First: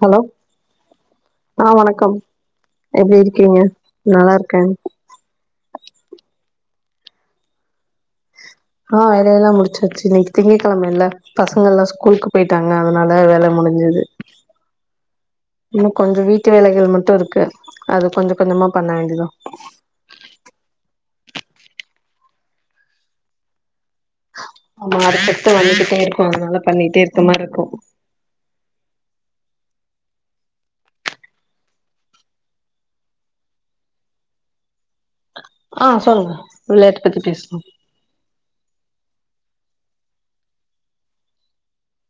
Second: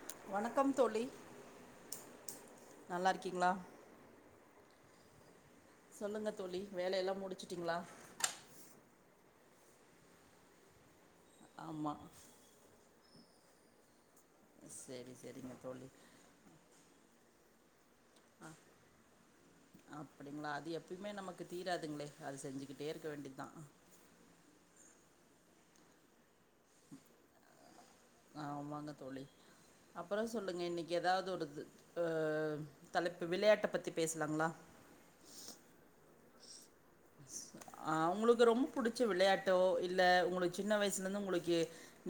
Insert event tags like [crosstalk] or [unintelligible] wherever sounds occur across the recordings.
Hello வணக்கம் தோழி ஆ வணக்கம் நல்லா எப்டி இருக்கீங்களா இருக்கீங்க நல்லா இருக்கே சொல்லுங்க தோழி வேல எல்லா முடுஞ்ச்சுட்டுங்களா ஆ வேலயெல்லா முடுச்சாச்சு இன்னிக்கு திங்க கிழம இல்ல பசங்க எல்லா ஆமா ஸ்கூலுக் பேய்ட்டாங்க அதனால வேல முடிஞ்சது சரி சரிங்க தோழி இன்னு கொஞ்ச வீட் டு வேலைகள் மட்டு இருக்கு அது கொஞ்சோ கொஞ்சமா பண்ண வேண்டிதா அப்டிங்களா அது எப்பயுமே நமக்கு தீராதுங்களே அது செஞ்சுக்கிட்டே இருக்க வேண்டி தா ஆமா அடுத்தடுத்து வந்துகிட்டே இருக்கு அதனால பண்ணிட்டே இருக்க மாரி இருக்கு ஆமாங்க தோழி அப்புறோ சொல்லுங்க இன்னிக்கி ஏதாவ்து ஒடுது அ தலைப்பு விளையாட்ட பத்தி பேசலாங்களா ஆ சொல்லுங்க விளயாட்ட பத்தி பேசுவோ அ உங்களுக்கு ரொம்ப புடுச்ச விளயாட்டோ இல்ல உங்களுக்கு சின்ன வயசுலேருந்து உங்களுக்கு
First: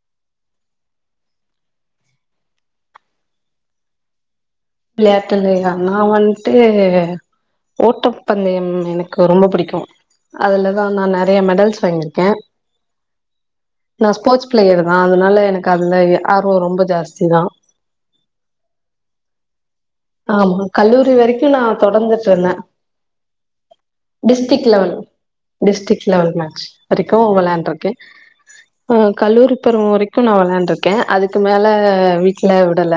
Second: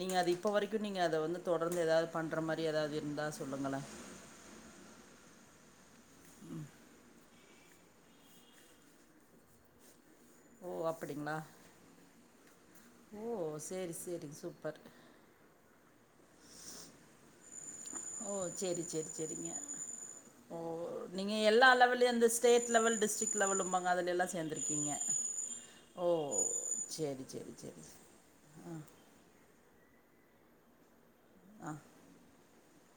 நீங்க அது இப்ப வரைக்கு நீங்க அத வந்து தொடர்ந்து ஏதாது பண்ற மாரி ஏதாது இருந்தா சொல்லுங்கள விளயாட்டுலேலா நா வன்ட்டு ஓட்டப் பந்தயம் எனக்கு ரொம்ப புடிக்கு ஓ அதுலதா நா அப்படிங்களா நெறய மெடல்ஸ் வாங்கியிருக்கே ஓ சேரி நா சேரி ஸ்போர்ட்ஸ் சூப்பர் பிளேயரு தான் அதுனால எனக்கு அதுல ஆர்வோ ரொம்ப ஜாஸ்தி தா ஓ செரி செரி செரிங்க ஓ ஆமா கல்லூரி நீங்க வரைக்கு நா எல்லா லெவல்லயு அந்த தொடர்ந்துட்ருந்தே ஸ்டேட் லெவல் டிஸ்ட்ரிக் லெவலும்பாங்க அதுல எல்லா டிஸ்ட்ரிக் சேந்துருக்கீங்க லெவல் டிஸ்ட்ரிக் ஓ லெவல் மேட்ச் வரைக்கு செரி செரி செரி வெளாண்ட்ருக்கே செரி கல்லூரி பருவோ வரைக்கு நா வெளயாண்ட்ருக்கே அதுக்கு மேல ஆ வீட்ல விடல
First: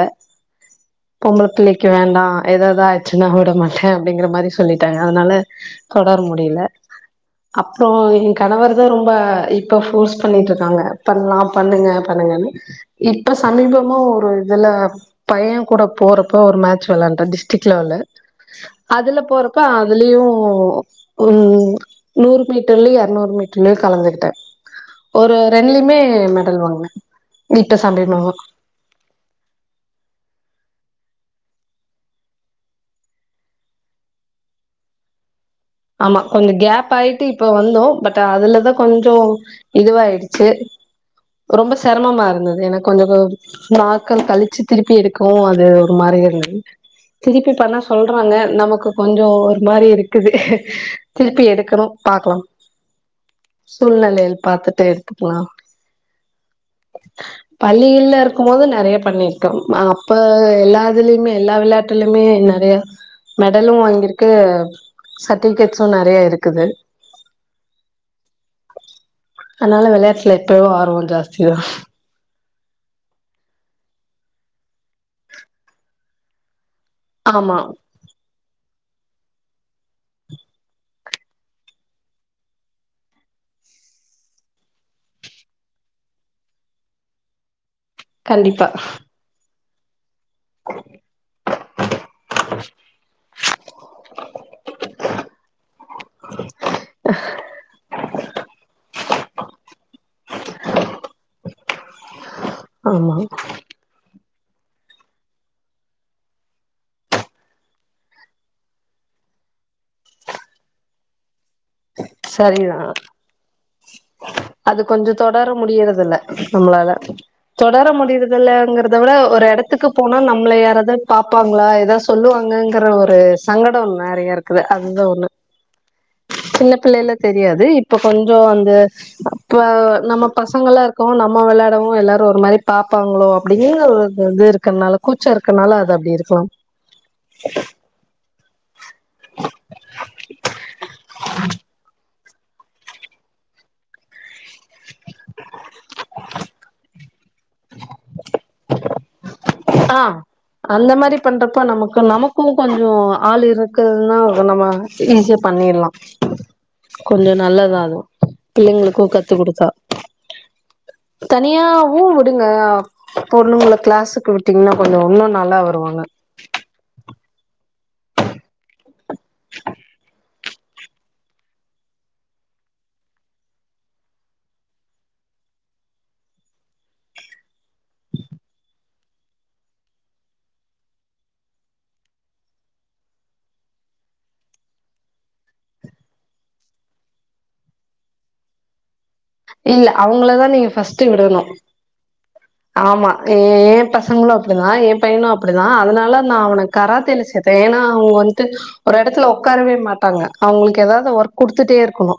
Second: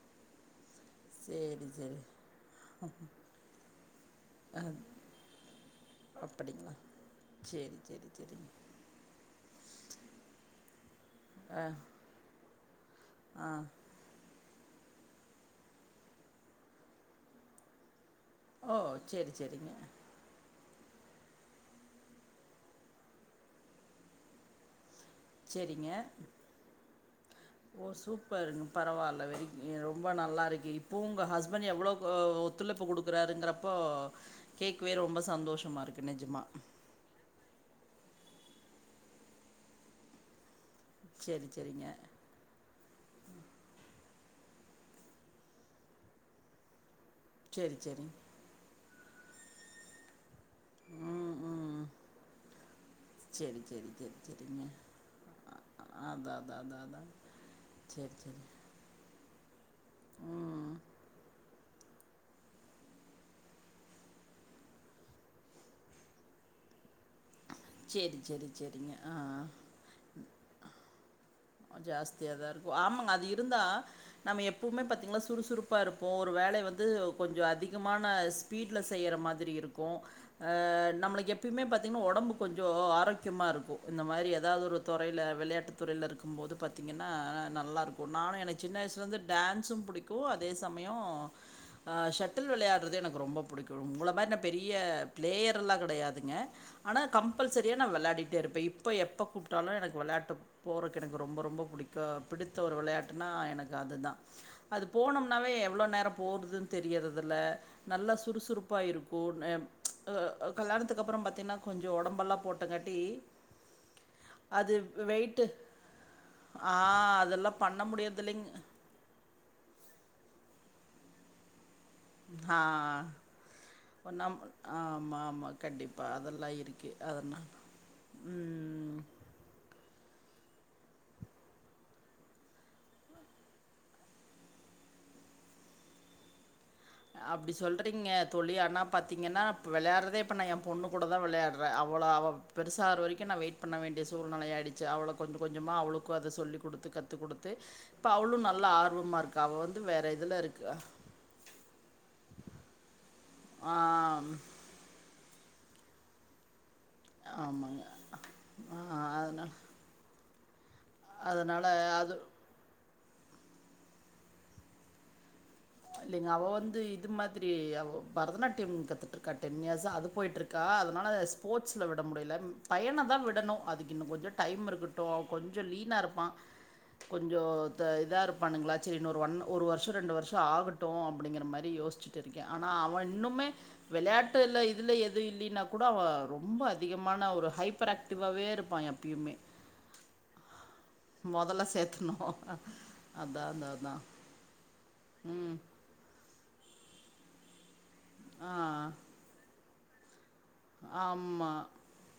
பொம்பள சேரி பிள்ளைக்கு சேரி வேண்டா எதாது ஆய்ச்சின்னா ஓட மாட்ட அப்டிங்கிற மாரி சொல்லிட்டாங்க அதனால தொடர முடியல அப்படிங்களா சேரி அப்போ சேரி எ சேரிங்க கணவர் தா ரொம்ப இப்ப ஃபோர்ஸ் பண்ணிட்ருக்காங்க பண்லா ஆ பண்ணுங்க பண்ணுங்கன்னு இப்ப ஆ சமீபமா ஒரு இதுல பையங் கூட போறப்ப ஒரு மேட்ச் வெளான்ட டிஸ்ட்ரிக் லெவல்ல ஓ அதுல சேரி போறப்ப சேரிங்க அதுலயு ம் நூறு மீட்டர்லயு இ எறநூறு மீட்டர்லயு கலந்துகிட்டே ஒரு சேரிங்க ரெண்லிம்மே மெடல் வாங்னே இப்ப ஓ சாம்பில் சூப்பருங்க பரவால்ல வெரி ரொம்ப நல்லா இருக்கே இப்பு உங்க ஹஸ்பண்ட் எவ்லோக்கு ஒத்துழைப்பு குடுக் க்குறாருங்கிறப்போ கேக்வே ரொம்ப சந்தோஷ் ஆமா கொஞ்ச கேப்பாய்ட்டு இப்ப வந்தோ பட் அதுல்லதா கொஞ்சோ இதுவாயிடுச்சு சரி ரொம்ப சரிங்க செரமமா இருந்தது எனக் கொஞ்ச நாக்கள் கழிச்சு திருப்பி எடுக்கவு அது ஒரு மாரி இருந்தது திருப்பி பண்ண சரி சரி சொல்றாங்க நமக்கு கொஞ்சோ ஒரு மாதிரி இருக்குது திருப்பி எடுக்கணு பாக்கலாம் சேரி சேரி சேரி சூழ்நிலையில் சரிங்க அதா அதா பள்ளியில்ல இருக்கும் போது நெறைய பண்ணிர்க்கோ அப்ப ம் எல்லாதுலியுமே எல்லா விளாட்டுலயுமே நெறைய மெடலு வாங்கியிருக்க டி கெச் சொன்னாரு நிறைய இருக்குது சேரி சேரி சேரிங்க ஆ அன்னால்ல விளையாட்டுல எப்போ ஆர்வோ ஜாஸ்தி தா ஜாஸ்தியாதா இருக்கு ஆமங்க அது இருந்தா நம்ம எப்பும்மே பாத்தீங்கன்னா சுறுசுறுப்பா இருப்போ ஒரு வேலை வந்து கொஞ்சோ ஆமா அதிக மான ஸ்பீட்ல செய்யற மாதிரி இருக்கு ஆ நம்மளுக் எப்பிம்மே பாத்தீங்ன்னா ஒடம்பு கொஞ்சோ ஆரோக்கியமா இருக்கு இந்த மாரி ஏதாவது ஒரு தொறையில விளையாட்டுத் தொறையில இருக் கும் போது பாத்தீங்கன்னா நல்லா இருக்கு நானு எனக் கண்டிப்பா சின்ன வயசுலந்து டேன்ஸ்சும் புடிக்கு அதே சமயோ ஆ ஷட்டில் விளையாடுறது எனக்கு ரொம்ப புடிக்கு உங்கள மாரி நா பெரிய பிளேயர் எல்லா கிடையாதுங்க ஆனா கம்பல்சரியா நா வெளாடிட்டே இருப்பே இப்ப எப்ப கூப்ட்டாலு எனக் வெளையாட்டு போற எனக்கு ரொம்ப ரொம்ப புடிக்கு பிடித்த ஒரு ஆமா விளையாட்டுனா எனக்கு அதுதா அது போனோம்னாவே எவ்ளோ நேரோ போடுதுன் தெரியறதில்ல நல்லா சுறுசுறுப்பா இருக்கு அ கல்யாணத்துக்கு அப்பறம் பாத்தீன்னா கொஞ்சோ ஒடம்பல்லா சரிதா போட்டங்காட்டி அது வெயிட்டு முடியறதுல்ல ஆ அதெல்லா பண்ண முடியற்து இல்லிங் அத விட ஒரு எடத்துக்கு போனா நம்மளை யாராவ்து பாப்பாங்களா எதாவ் ஆ சொல்லுவாங்கங்கிற ஒரு சங்கடோ நெறைய இருக்குது அதுதா ஒண்ணு மா கண்டிப்பா அதெல்லா சின்ன இருக்கு பிள்ளைல்ல அதனால தெரியாது இப்ப கொஞ்சோ அந்த ம் இப்ப நம்ம பசங்கள்லா இருக்கோ நம்ம விளையாடவோ எல்லாரும் ஒரு மாரி பாப்பாங்களோ அப்படிங்கிற ஒரு இது வந்து இருக் க்கனால கூச்ச இருக்கனால அது அப்படி இருக்கலாம் அப்படி சொல்றீங்க தோழி ஆனா பாத்தீங்கன்னா இப்ப விளையாற்றதே இப்ப நா எ பொண்ணு கூட தா விளையாற்றே அவளோ அவ பெருசார வரைக்கு நா வெயிட் பண்ண வேண்டிய சூழ்நெலை ஆயிடுச்சு அவள கொஞ்ச கொஞ்சமா அவளுக்கு அத சொல்லி குடுத்து கத்து குடுத்து இப்போ அவளு நல்ல ஆர்வமா இருக் அ அந்த மாரி பண்றப்ப நமக்கு நமக்கு கொஞ்சோ ஆள் ஆ இருக்குறதுன்னா நம்ம ஈஸியா பண்ணிட்லா கொஞ்சோ நல்லதா ஆமாங்க அது ஆ பிள்ளைங்ளுக்கு கத்து அதனால குடுத்தா அதனால தனியாவு அது விடுங்க பொண்ணுங்ல க்ளாஸுக்கு விட்டீங்ன்னா கொஞ்சோ இன்னு நல்லா வருவாங்க இல்லிங்க அவ வந்து இது மாதிரி அவ பரதநாட்டியம் கத்துட்டுருக்கா டென் இயர்ஸ் அது பொயிட்டுருக் அதனால ஸ்போர்ட்ஸ்ல விட முடில பையனதா விடணு அதுக்கு இன்னு கொஞ்சோ டைம் இருக்க ட்டு கொஞ்சோ லீனா இருப்பா கொஞ்சோ இதா இருப்பானுங்ளா சரி இன்னோ ஒரு ஒன் ஒரு வர்ஷோ ரெண்டு வர்ஷோ ஆகட்டு அப்டிங்ற மாரி யோசிச்சுட்டுருக்கே ஆனா அவ இன்னுமே வெளையாட்டுல்ல இதுல எது இல்லினா கூட அவ ரொம்ப அதிகமான ஒரு ஹைப்பர் ஆக்டிவாவே இருப்பா எப்ப இல்ல அவுங்களதா நீங்க பஸ்ட்டு விடணு சேத்துணு ஆமா ஏ ஏ பசங்ளு அப்படிதா ஏன் பையனு ம் அப்டிதா அதனால நா அவன கராத்தாலே சேத்தே ஏன்னா அவுங்க வன்ட்டு ஆ ஒரு எடத்துல உக்காரவே மாட்டாங்க அவுங்களுக்கு ஏதாவது ஒர்க் ஆமா குடுத்துட்டே இருக்கணு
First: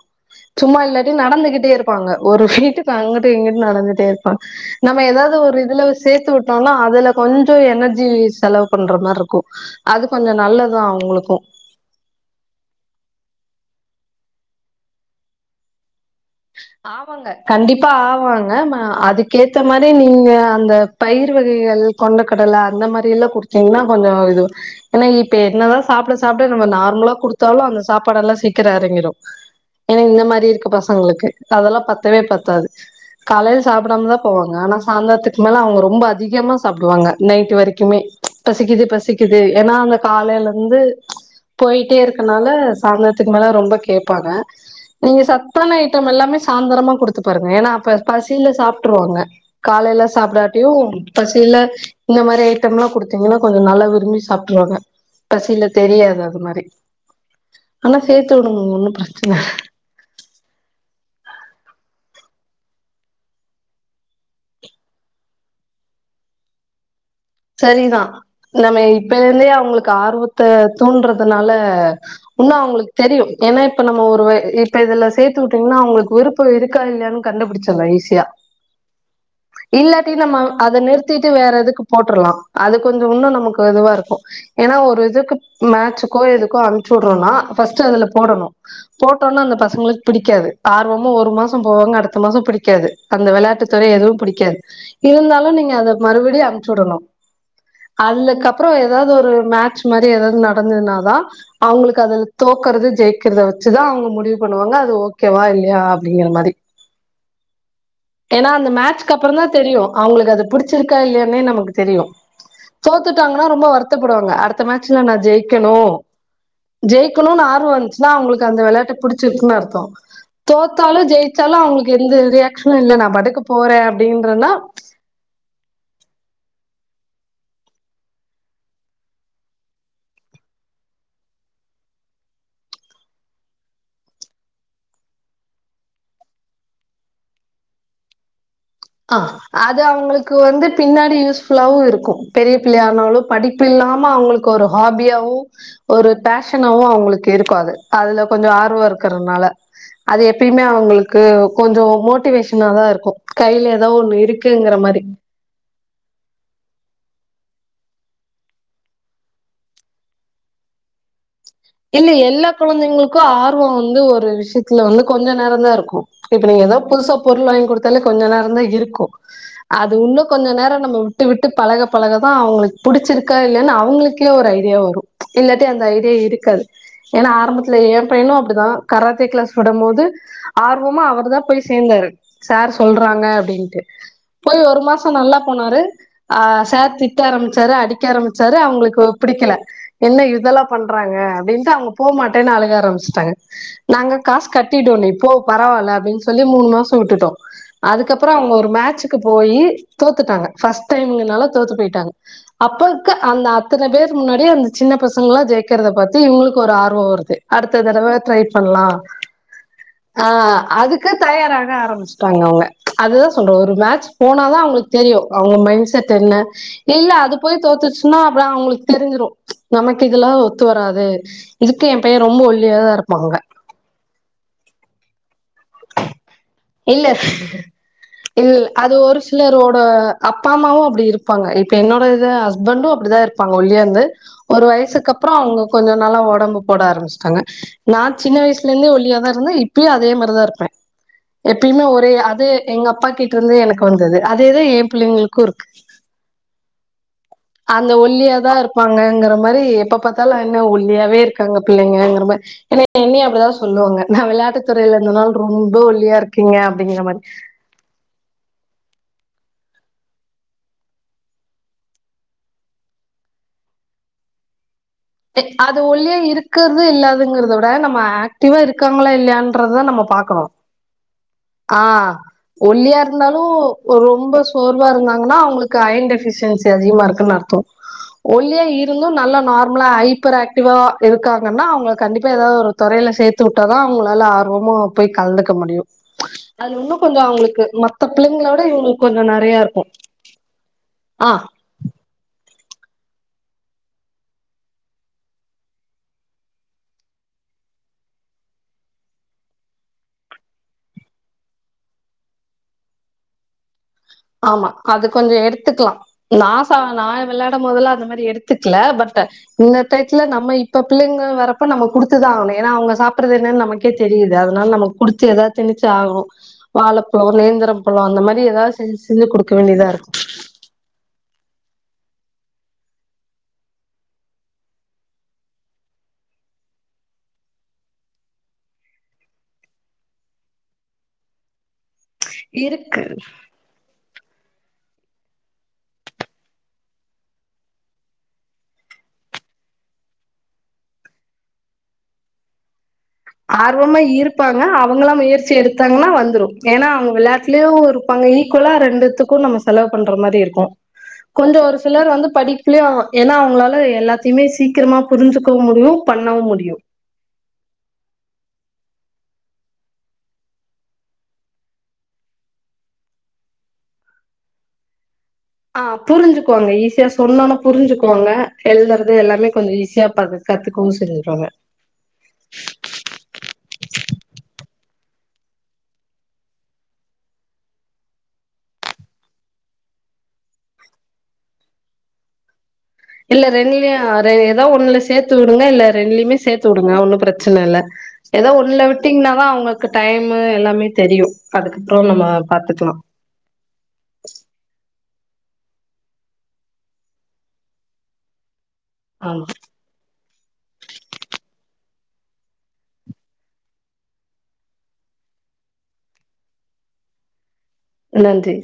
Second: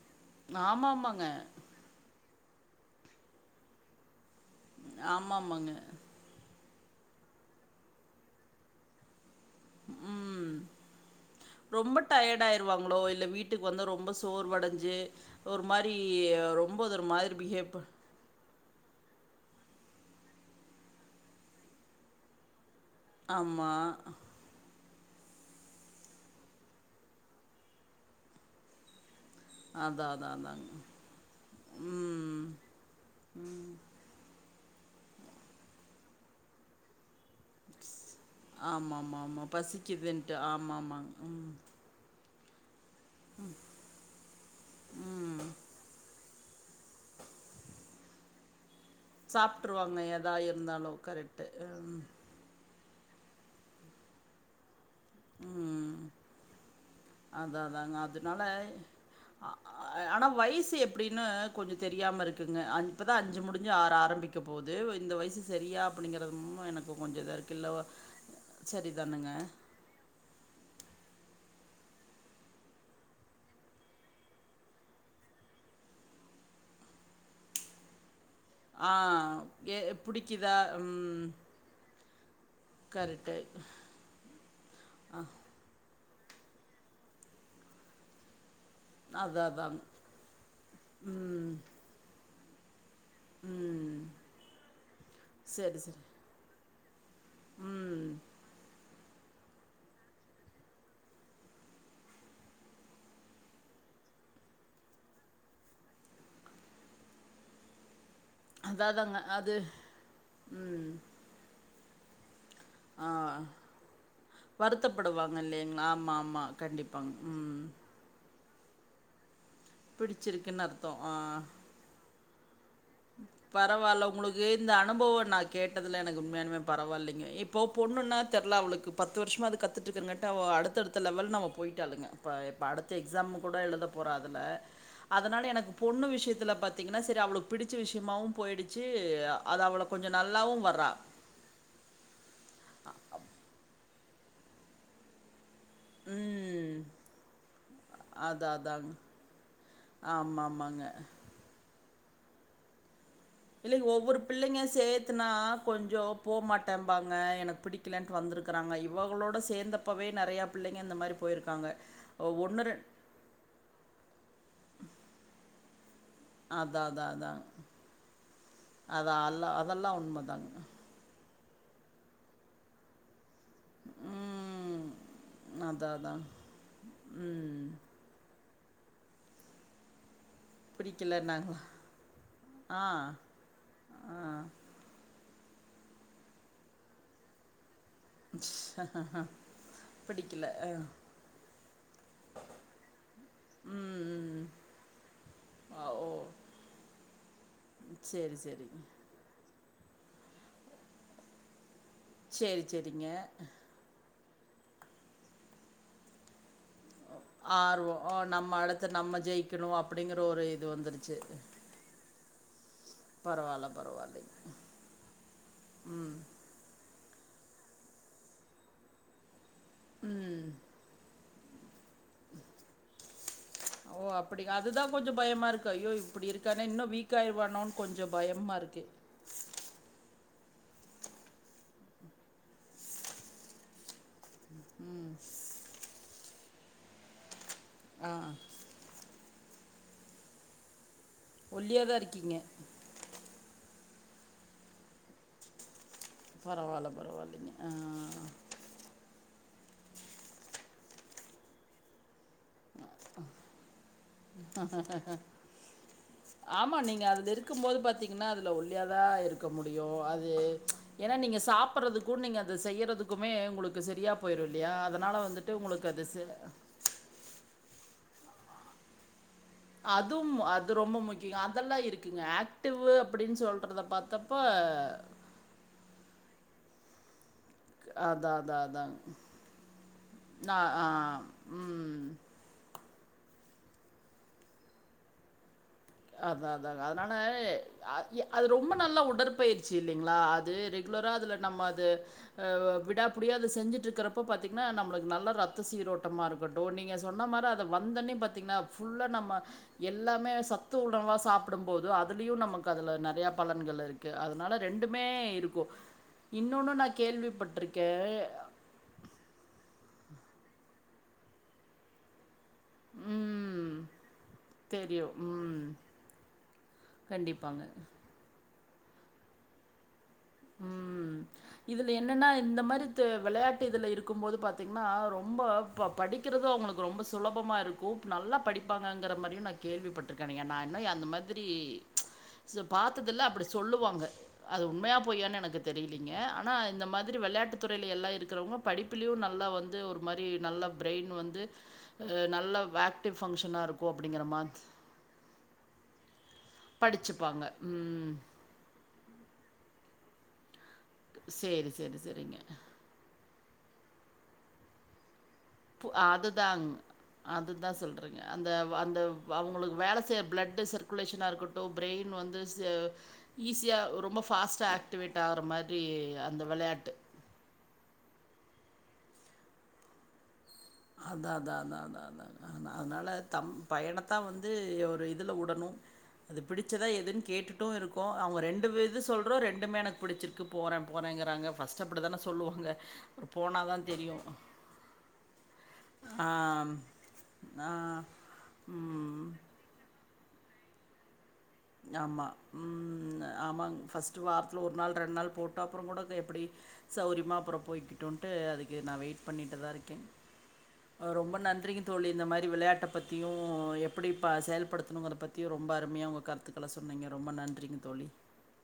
சும்மா இல்லாட்டி ஆமாமாங்க. நடந்துகிட்டே இருக்கணு ப்பாங்க ஒரு வீட்டுக்கு அங்குட்டு இங்குட்டு நடந்துட்டே இருப்பாங்க நம்ம ஏதாது ஒரு ஆமாமாங்க. இதுல சேத்து விட்டோனா அதுல கொஞ்சோ எனர்ஜி செலவு பண்ற மார்ருக்கு அது கொஞ்சோ ம். நல்லதா அவுங்ளுக்கு ரொம்ப டயர்ட் ஆயிருவாங்ளோ இல்ல வீட்டுக்கு வந்து ரொம்ப சோர் வடஞ்சு ஒரு மாரி ரொம்ப ஒரு ஆமாங்க மாரி பிஹேவ் பண் கண்டிப்பா ஆவாங்க ம அது கேத்த மாரி நீங்க அந்த பயிர் வகைகள் கொண்ட கடல அந்த மாரி யெல்ல ஆமா. குடுத்தீங்ன்னா கொஞ்சோ இது ஏன்னா இப்ப என்னதா சாப்ட சாப்ட நம்ம நார்மலா குடுத்தாலு அந்த சாப்பாட்ல்லா சீக்கிரோ எறங்கிரு ஏன்னா அதான், இந்த அதான், மாரி இருக்க அதாங்க. பசங்ளுக் அதெல்லா பத்தவே ம். பத்தாது காலையில சாப்டாமதா போவாங்க ஆனா சாந்தர்துக்கு மேல அவுங்க ரொம்ப அதிகமா சாப்டுவாங்க நைட் வரைக்குமே பசிக்குது பசிக்குது ஆமாமாமா. ஏன்னா அந்த பசிக்குதுன்ட்டு. காலையிலருந்து ஆமாமாங்க. ம். பொயிட்டே இரு கனால சாய்ந்ரத்துக்கு மேல ரொம்ப கேப்பாங்க நீங்க ம். சத்தான ஐட்டம் எல்லாமே சாந்ரமா குடுத்து பாருங்க ஏன்னா அப்ப பசியில சாப் ட்டுருவாங்க சாப்ட்டுருவாங்க காலையில எதா சாப்டாட்டியு இருந்தாலும். கரெக்ட்டு. பசில ம். இந்த மாரி ஐட்டம்லா குடுத்தீங்னா கொஞ்சோ நல்லா சாப்ட்ருவாங்க பசியில ம். தெரியாது அது மாரி அதா அதாங்க ஆனா சேத்து அதனால விடுங்க ஒன்னு பிரச்சன அ ஆனா வயசு எப்டின்னு கொஞ்சோ தெரியாம இருக்குங்க இப்பதா அஞ்சு முடிஞ்சு ஆறு ஆரம்பிக் க்க போது இந்த வயசு சரியா அப்டிங்றது எனக்கு கொஞ்சோ இதா இருக்கு இல்ல சரிதா நம்ம இப்ப சரிதானுங்க இருந்தே அவுங்களுக்கு ஆர்வத்த தூன்றதுனால இன்னோ அவுங்ளுக்கு தெரியு ஏன்னா இப்ப நம்ம ஒரு இப்ப இதுல சேத்து வுட்டீங்ன்னா அவுங்ளுக்கு விருப் போ இருகா இல்லையானு கண்டுபிடிச்சிர்லா ஈசியா ஆ எ இல்லாட்டி நம்ம புடிக்குதா அத ம் நிறுத்திட்டு வேற எதுக்கு போட்டுர்லா அது கொஞ்சோ இன்னு கரெக்ட்டு நமக்கு இதுவா இருக்கு ஏன்னா ஒரு இதுக்கு மேச்சுக்கோ எதுக்கோ அம்ச்சு விட்ரௌனா ஃபஸ்ட்டு அதுல போடணு போட்டோனா அதா அந்த அதாங்க பசங்களுக்கு பிடிக்காது ஆர்வம ஒரு ம் மாஷோ போவாங்க அடுத்த மாஷோ பிடிக்காது அந்த விளையாட்டு துறை ம் எதுவு பிடிக்காது இருந்தாலு நீங்க சரி அத சரி மறுப்டியு அனுப்சு விடணு ம் அல்லுக்கு அப்புறோ ஏதாவ்து ஒரு மேட்ச் மாரி ஏதாவ்து நடந்துதுனாதா அவங்களுக்கு அதுல தோக்குறது ஜெயிக்கிறத வச்சுதா அவங்க முடிவு பண்ணுவாங்க அது ஓகேவா இல்லையா அ டிங்கற மாரி [unintelligible] ஏன்னா அந்த அதா அதாங்க மேட்ச்க்கப்புறோ தா அது தெரியு அவங்களுக்கு ம் புடிச்சிருக்கா இல்லையானே தெரியு ஆ தோத்துடாங்கன்னா ரொம்ப வருத்தப்படுவாங்க அடுத்த மேட்சல நா வருத்தப்படுவாங்க ஜெயிக்கணு இல்லைங்களா ஆமா ஆமா கண்டிப்பாங்க ஜெயிக்கணுனு ம் ஆர்வ இருந்து ச்சுன்னா அவங்களுக்கு அந்த விளையாட்ட பிடிச்சிருக்குன்னு அர்த்தோ பிடிச்சிருக்குன்னு அர்த்தம் தோத்தாலு ஆ ஜெயிச்சாலு அவங்களுக்கு எந்த ரியாக் ஷேனு இல்ல நா பாட்டுக்க போறே பரவால்ல அப்டின்னு உங்களுக்கு இருந்தா [unintelligible] கேட்டதுல எனக்கு உண்மையலுமே பரவாயில்லைங்க இப்போ பொண்ணு னா தெட்ல அவளுக்கு பத்து வருஷமா கத்து அடுத்தடுத் தடுத்த லெவல்னு அவ போயிட்டாளுங்க இப்ப இப்ப அடுத்த எக்ஸாம் கூட எழுத போற அதுல அதனால எனக்கு பொண்ணு விஷயத்துல பாத்தீங்கன்னா செரி அவளுக்கு புடிச்ச விஷயமாவு போயிடுச்சு ஆ அது அவ்ளோ கொஞ்சோ நல்லாவு வர்றா ல்லவு இருக்கு பெரிய பிள்ளையானாலு படிப்பு இல்லாம அவங்களுக்கு ஒரு ஹாபியாவு ஒரு ம். ஃபேஷனுவு அவங்களுக்கு இருக்கு அது அதுல கொஞ்சோ அதான் ஆர்வ அதாங்க. இருக்கிறதுனால அது எப்பயுமே ஆமாமாங்க. அவங்களுக்கு கொஞ்சோ மோட்டிவேஷன தா இருக்கு கையில இல்லைங்க ஏதோ ஒவ்வொரு ஒண்ணு பிள்ளைங்க இருக்குங்கிற மாரி சேத்துனா கொஞ்சம் போகமாட்டேபாங்க எனக்கு பிடிக்கலன்னுட்டு வந்திருக்கிறாங்க இவங்களோட சேந்த ப்போவே நெறையா பிள்ளைங்க இந்த மாரி போயிருக்காங்க ஒ ஒன்னு ரெண் கு ஆர்வோ வந்து ஒரு விஷயத்துல வந்து கொஞ்ச நேர தா இருக்கு இப்ப நீங்க ஏதோ அதான் அதான் புதுசா அதாங்க. பொருள் வாங்கி குடுத்தாலே கொஞ்ச நேரோ தா இருக்கு அதான் அல்ல அது அதெல்லாம் உன்னு உண்மதாங்க. கொஞ்ச நேரோ நம்ம விட்டு விட்டு பழகப் பழகதா அவங்களுக்கு பிடிச்சிருக் கா இல்லையான்னு அவங்களுக்கே ஒரு ஐடியா ம். வரு இல்லாட்டி அந்த அதான் ஐடியா அதான். இருக்காது ஏன்னா ம். ஆரம்பத்து ஏ பையனு அப்டிதா கராத்தே கிளாஸ் விடும் போது ஆர்வமா அவர் தா பிடிக்கலன்னாங்களா? போய் சேந்தாரு சார் ஆ. சொல்றாங்க அப்டின்ட்டு ஆ. போய் ஒரு மாசோ நல்லா போனாரு ஆ சார் திட்ட ஆரம்பிச்சாரு அடிக் க ஆரமிச்சாரு அவங்களுக்கு பிடிக்கல என்ன பிடிக்கல. இதெல்லாம் அ. பண்றாங்க அப்டின்னுட்டு அவங்க போ மாட்டேன்னு அழுக ஆரம்பிச்சுட்டாங்க ம் நாங்க ம். காஸ் கட்டிட்டோ நீ போ ஆ, பரவாயில்ல ஓ! அப்டின்னு சொல்லி மூணு மாசோ வுட்டுட்டோ அதுக்கப்புறோ சரி அவங்க ஒரு சரிங்க. மேட்சுக்கு போய் தோத்துட்டாங்க ஃபர்ஸ்ட் டைம்ங்கனால தோத்துபோயிட்டாங்க சரி அப்பக்கு சரிங்க. அந்த அத்தனை பேர் முன்னாடிே அந்த சின்ன பசங்களா ஜெயிக்கிறத பாத்து இவங்களுக்கு ஒரு ஆர்வ வருது அடுத்த ஆர்வம் ஆ, தடவை ட்ரை நம்ம அடுத்து பண்ணலா நம்ம ஜெயிக்கணும் அப்படிங்கிற அ ஒரு இது அதுக் கு வந்துருச்சு தயாராக ஆரம்பிச்சிட்டாங்க அவங்க அதுதா சொல்ற பரவாயில்ல ஒரு மேட்ச பரவாயில்லைங்க போன தா அவங்களுக்கு தெரியு அவங்க மைண்ட் செட் ம் என்ன இல்ல அது போய் தோத்துச்சுன்னா அப்றோ அவங்களுக்கு தெரிஞ்சிரு நமக்கு இதெல்லா ம் ஒத்து வராத் இதுக்கு எ பைய ரொம்ப ஒல்லியா தா இருப்பாங்க ஓ அப்டி அதுதா கொஞ்சோ பயமா இருக்கு ஐயோ இப்டி இருக் கானே இன்னு வீக் இல்ல ஆகிருவானோன்னு கொஞ்சோ இல் பயம இருக்கு அது ஒரு சிலரோட அப்பா அம்மாவு அப்டி இருப்பாங்க இப்போ என்னோட இது ஹஸ்பண்டு அப்டிதா இருப்பாங்க ஒல்லியா இருந்து ஒரு ம் வயசுக்கு அப்புற அவங்க கொஞ்சோ நல்லா ஒடம்பு போட ஆரம்பிச்சிட்டாங்க நா ஆ சின்ன வயசு லந்தே ஒல்லியா தா இருப்ப இப்பயு அதே மாரி தா இருப்பே எப்பயுமே ஒல்லியாக தான் ஒரே இருக்கீங்க அது எங்க அப்பா கிட்ட இருந்து எனக்கு வந்தது அதேதா எ பிள்ளைங்களு க்கு இருக்கு பரவாயில்ல பரவாயில்லைங்க ஆ அந்த ஒல்லிய தா இரு ப்பாங்க மாரி எப்ப பாத்தாலு என்ன ஒல்லியாவே இருக்காங்க பிள்ளைங்கிற மாரி என என்னைய அப்டிதா சொல்லுவாங்க நா விளையாட்டு துறையில இருந்தனால ரொம்ப ஒல்லியா இருக் ஆமா நீங்க அதுல இருக்கும் போது பாத்தீங்கன்னா அதுல ஒல்லியாதா இருக்க முடியு அது ஏன்னா நீங்க சாப்பிடறதுக்கு நீங்க அத செய்யறதுக்குமே உங்களுக்கு செரியா போயிரு இல்லயா அதனால வந்துட்டு உங்களுக்கு அது ச [unintelligible] இல்லாதுங்கறத விட நம்ம ஆக்டிவா இருக்காங்களா இல்லயா பிறகுதா நம்ம அதுவும் பாக்கணு அது ரொம்ப முக்கியம். ஆ அதெல்லாம் இருக்குங்க. ஆக்டிவ் ஒல்லியா அப்படின்னு இருந்தாலு சொல்றத பார்த்தப்ப, ரொம்ப சோர்வாருந்தாங்கன்னா அவுங்களுக்கு அயன் டெபிஷியன்சி அதிகமாருக்குன்னு அர்த்தோ அதான் அதான் ஒல்லியா அதாங்க. இருந்து நல்லா நார் லா ஐப்பர் நான் ஆக்டிவா ஆ இருக்காங்கன்னா அவங்களுக்கு ம். கண்டிப்பா ஏதாவது ஒரு துரயில சேத்து வுட்டா தா அவுங்களால ஆர்வமா போய் கலந்துக்க முடியு அதா அதா அதுல இன்னு அதனால கொஞ்சோ அவங்களுக்கு அ மத்த இ அது பிள்ளைங்களோட ரொம்ப நல்ல இவங்களுக்கு கொஞ்சோ நெறைய உடற்பயிற்சி இருக்கு இல்லைங்களா அது ஆ வராதுல நம்ம அது ஆ விடாபிடியா அது செஞ்சுட்டுருக்கறப்போ பாத்தீங்கன்னா நம்ளுக்கு நல்ல ரத்த சீரோட்டமாருக்கு ட்டோ நீங்க சொன்ன மாரி அத வந்தொன்னே பாத்தீங்கன்னா ஃபுல்லா நம்ம எல்லாமே சத் து உணவா சாப்டும்போது அதுலயு நமக்கு அதில் நெறய பலன்கள் இருக் கு அதனால ஆமா ரெண்டுமே அது கொஞ்சோ இருக்கு எடுத்துக்கலா இன்னொன்னு நா கேள்விப்பட்ருக்கே ல பட் இந்த எடத்துல நம்ம இப்ப பிள்ளைங்க வர அப்ப நம்ம குடுத்துதா ஆகணு ஏன்னா அவங்க சாப்றது என்னன்னு ம். நமக்கே தெரியுது அதனால நம்ம தெரியும். குடுத்து எதாவது ம். திணுச்சு ஆகணு வாழப்பழம் கண்டிப்பாங்க. நேந்திரம் பழம் அந்த மாரி ஏதாவது செஞ்சு செஞ்சு குடுக்க வேண்டியதாருக்கு ம் இதுல என்னன்னா இந்த மாரி தெ வெளையாட்டு இதுல இருக்கும் போது பாத்தீங்கன்னா ரொம்ப படிக்கிறது அவுங்களுக்கு ரொம்ப சுலபமாருக்கு நல்லா படிப்பாங்கிற மாரியு நா கேள்விப்பட் றுக்கேனுங்க நா இன்னு அந்த மாதிரி சில இருக்கு பாத்ததில்ல அப்டி சொல்லுவாங்க அது உண்மையா பொய்யான்னு எனக்கு தெரிலீங்க ஆனா இந்த மாதிரி வெளையாட்டு துறைல எல்லாம் இருக்கிறவங்க படிப்புலயு நல்லா வந்து ஒரு மாரி நல்ல ப்ரெயின் வந்து நல்ல வே ஆர்வமா இருப்பாங்க அவுங்களா முயற்சி எடுத்தாங்கன்னா வந்துரு ஏன்னா அவங்க படிச்சுப்பாங்க. ம். விளாட்டுலேயுருப்பாங்க குலா ரெண்டுத்துக்கு நம்ம செலவு பண்ற மாரிருக்கு கொஞ்சோ சேரி, ஒரு சேரி, சிலர் வந்து சேரிங்க. படிப்புலயு ஏன்னா அவுங்களால எல்லாத்தயுமே சீக்கிரமா புரிஞ்சுக்கவு முடியு பண்ணவு முடியு அது தா சொல்றங்க அந்த வ அந்தவ் அவுங்களுக்கு வேல செய்ற பிளட் சர்க்குலேஷனா இருக்கட்டு ப்ரெயின் வந்து செ ஈஸியா ரொம்ப பாஸ்ட்டா ஆக்டிவேட் ஆகற மாரி ஆ அந்த புரிஞ்சுக்குவாங்க வெளையாட்டு ஈஸியா சொன்னோனே புரிஞ்சுக்குவாங்க எழுதுறது எல்லாமே கொஞ்சோ ஈஸியா பது அதா அதா அதா அதா அதா ன அதனால தம் பையனத்தா வந்து ஒரு இதுல வுடணு அது பிடிச்சதா எதுன்னு கேட்டுட்டு இருக்கோ அவுங்க ரெண்டு இது சொல்றா ரெண்டுமே எனக்கு பிடிச்சிருக்கு போறே போறேங்கிறாங்க ஃபர்ஸ்ட் அப்டிதானே சொல்லுவாங்க இல்ல போனாதா தெரியு ரெண்டுலயு எதோ ஒண்ணுல சேத்து வுடுங்க இல்ல ஆ ரெண்டுலயுமே சேத்து வுடுங்க ஒன்னு பிரச்சன ஆ இல்ல ஏதோ ஒன்ல ம் விட்டீங்கன்னாதா அவுங்க க்கு டைமு எல்லாமே தெரியு அதுக்கப்புறோ ஆமா நம்ம பாத்துக்கலா ம் ஆமாங் ஃபஸ்ட் டு வாரத்தில ஒரு நாள் ரெண்டு நாள் போட்ட அப்றோ கூட எப்டி சௌரியமா அப்றோ போய்கிட்டும்ன்ட்டு அதுக்கு நா வெயிட் ஆமா பண்ணிட்டுதாருக்கேன் ரொம்ப நன்றிங்க தோழி இந்த மாரி விளையாட்ட பத்தியு எப்டி ப செயல்படுத்தணுங்கறத பத்தி யு ரொம்ப அருமையா உங்க கருத்துக்கள சொன்னீங்க ரொம்ப நன்றிங்க தோழி நன்றி